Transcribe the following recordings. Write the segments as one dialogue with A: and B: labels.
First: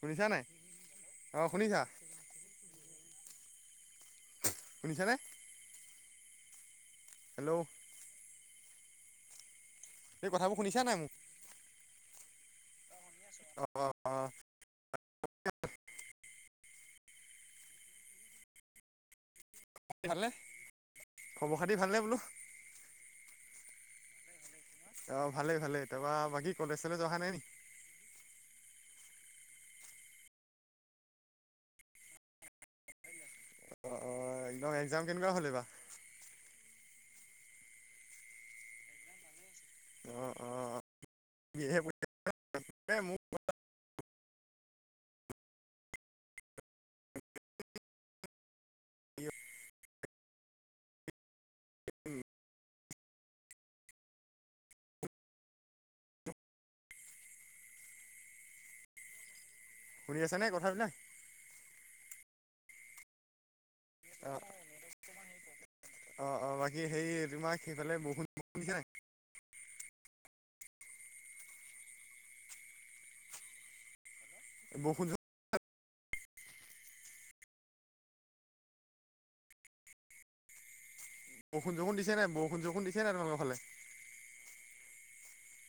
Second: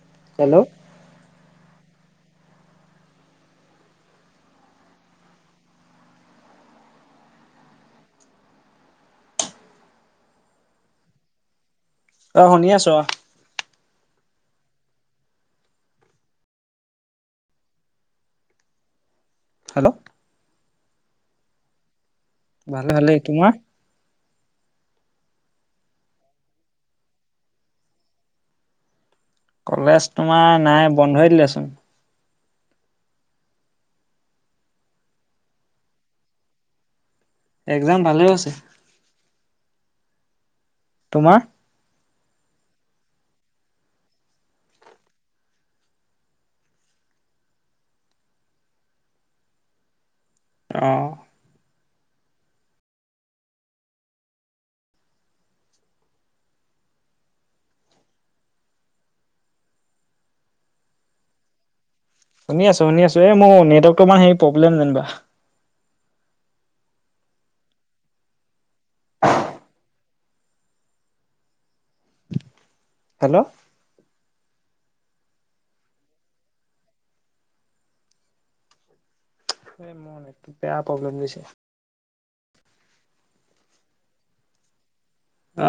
A: শুনিছা নাই,
B: হেল্ল'
A: অ, শুনিছা? শুনিছনে? হেল্ল', এই কথাবোৰ শুনিছা নাই মোক?
B: অ, শুনি আছোঁ অ,
A: অ, অ, অ,
B: হেল্ল'
A: অ ভালনে খবৰ খাতি ভালনে বোলো?
B: ভালে ভালে তোমাৰ?
A: অ, ভালে ভালে তাৰপা বাকী কলেজ চলে অহা নাই নেকি?
B: কলেজ তোমাৰ নাই বন্ধই দিলেচোন।
A: অ, অ, একদম এক্জাম কেনেকুৱা হ'লে বা?
B: এক্জাম ভালে গৈছে।
A: অ, অ,
B: তোমাৰ?
A: [inaudible] [inaudible] মোক [inaudible]
B: অ,
A: শুনি আছ নে কথাবিলাক?
B: শুনি আছোঁ শুনিছোঁ মোৰ নেটৱৰ্ক
A: অ
B: [inaudible] প্ৰ্লেম জনিবা।
A: অ অ বাকী হে তোমাক সেইফালে বৰষুণ [inaudible] দিছে নাই?
B: [inaudible] হেল্ল'?
A: বসুধ
B: এ মোৰ নেটটো বেয়া প্ৰব্লেম দিছে।
A: ষুন যোখন দিছে নে নাই বৰষুণ যোখন দিছেনে নাই তোমাৰফালে?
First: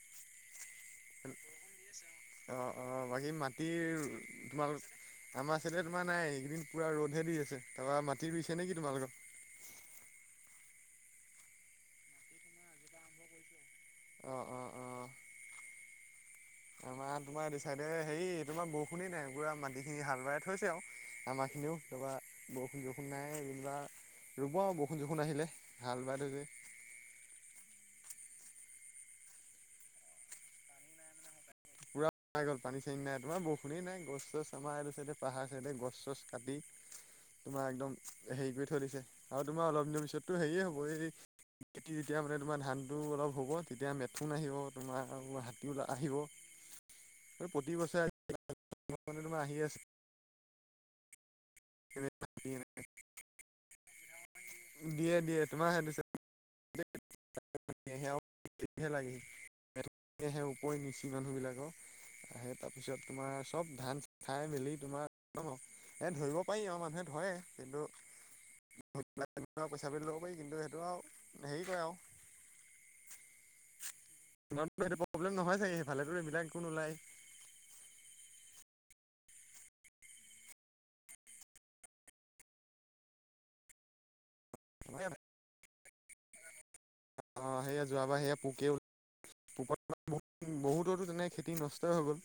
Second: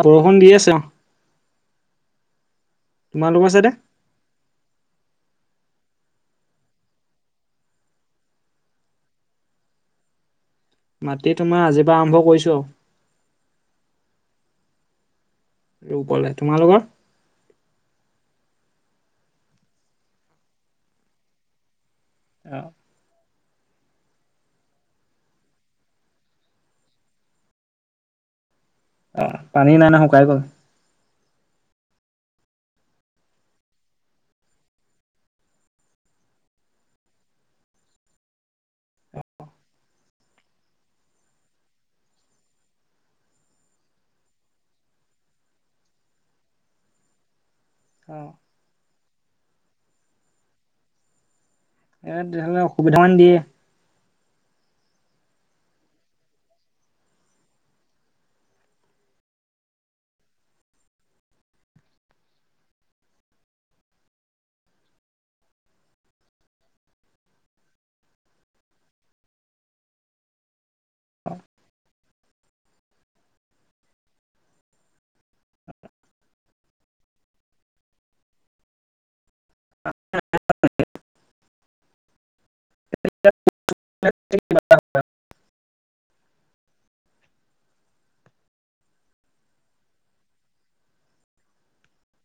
B: বৰষুণ দি আছে অ।
A: অ, অ, বাকী
B: তোমালোকৰ চাইডে
A: মাটিৰ তোমালোক আমাৰ চছে তোমাৰ নাই এইকেইদিন পুৰা ৰ'দহে দি আছে তাৰপৰা মাটি ৰুইছে নেকি তোমালোক?
B: মাটি তোমাৰ আজিৰ পৰাা আৰম্ভ কৰিছোঁ আৰু।
A: [inaudible] অ, অ, অ।
B: ৰুবলে। তোমালোকৰ
A: আমাৰ তোমাৰ এইটো চাইডে হেৰি তোমাৰ বৰষুণেই নাই বুঢ়ৰা মাটিখিনি হাল বৱাই থৈছে আৰু আমাৰখিনিও তাৰপবা
B: অ
A: বৰষুণ চৰষুণ নাই যেনিবা ৰুব বৰষুণ চৰষুণ আহিলে ভাল বাই থৈছে।
B: অ, পানী নাই না শুকাই গ'ল।
A: [unintelligible] পাই গল পানী চানী নাই তোমাৰ বৰষুণেই নাই গছ চছ আমাৰ এই চাইডে পাহাৰ চাইডে গছ চছ কাটি
B: [inaudible]
A: তোমাৰ একদম হেৰি কৰি থৈ দিছে আৰু তোমাৰ অলপ দিনৰ পিছতো হেয়ে হ'ব এই খেতি যেতিয়া মানে তোমাৰ ধানটো অলপ হ'ব তেতিয়া মেথোন আহিব তোমাৰ হাতী ও আহিব। আৰু প্ৰতি [unintelligible] বছৰোন
B: অ
A: তোমাৰ আহি আছে।
B: এ তেনেহলে অসুবিধা মান দিয়ে।
A: দিয়ে দিয়ে তোমাৰ সে [unintelligible] [unintelligible] লাগে পুহে নিচি মানুহ বিলাকৰ। সেই তাৰপিছত তোমাৰ চব ধান খাই মেলি তোমাৰ সেই ধৰিব। পাৰি আমাৰ মানুহে ধৰে কিন্তু পইচা বুলি ল'ব পাৰি কিন্তু কিটো আৰু হেৰি কৰে আৰু তোমাৰফালে প্ৰব্লেম নহয় চাগেফালে এইবিলাক একো নোলায়।
B: [unintelligible] [unintelligible]
A: আহ সেয়া যোৱাবা সেয়া পোকে উল পোপাল বহুততো তেনেকৈ খেতি নষ্টই হৈ গ'ল।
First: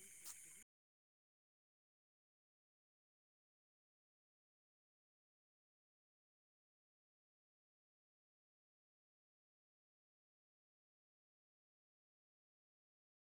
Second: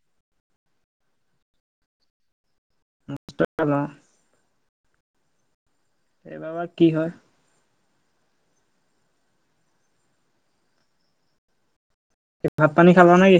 B: কষ্ট [unintelligible] এইবাৰ বা কি হয়? ভাত পানী খালা না কি?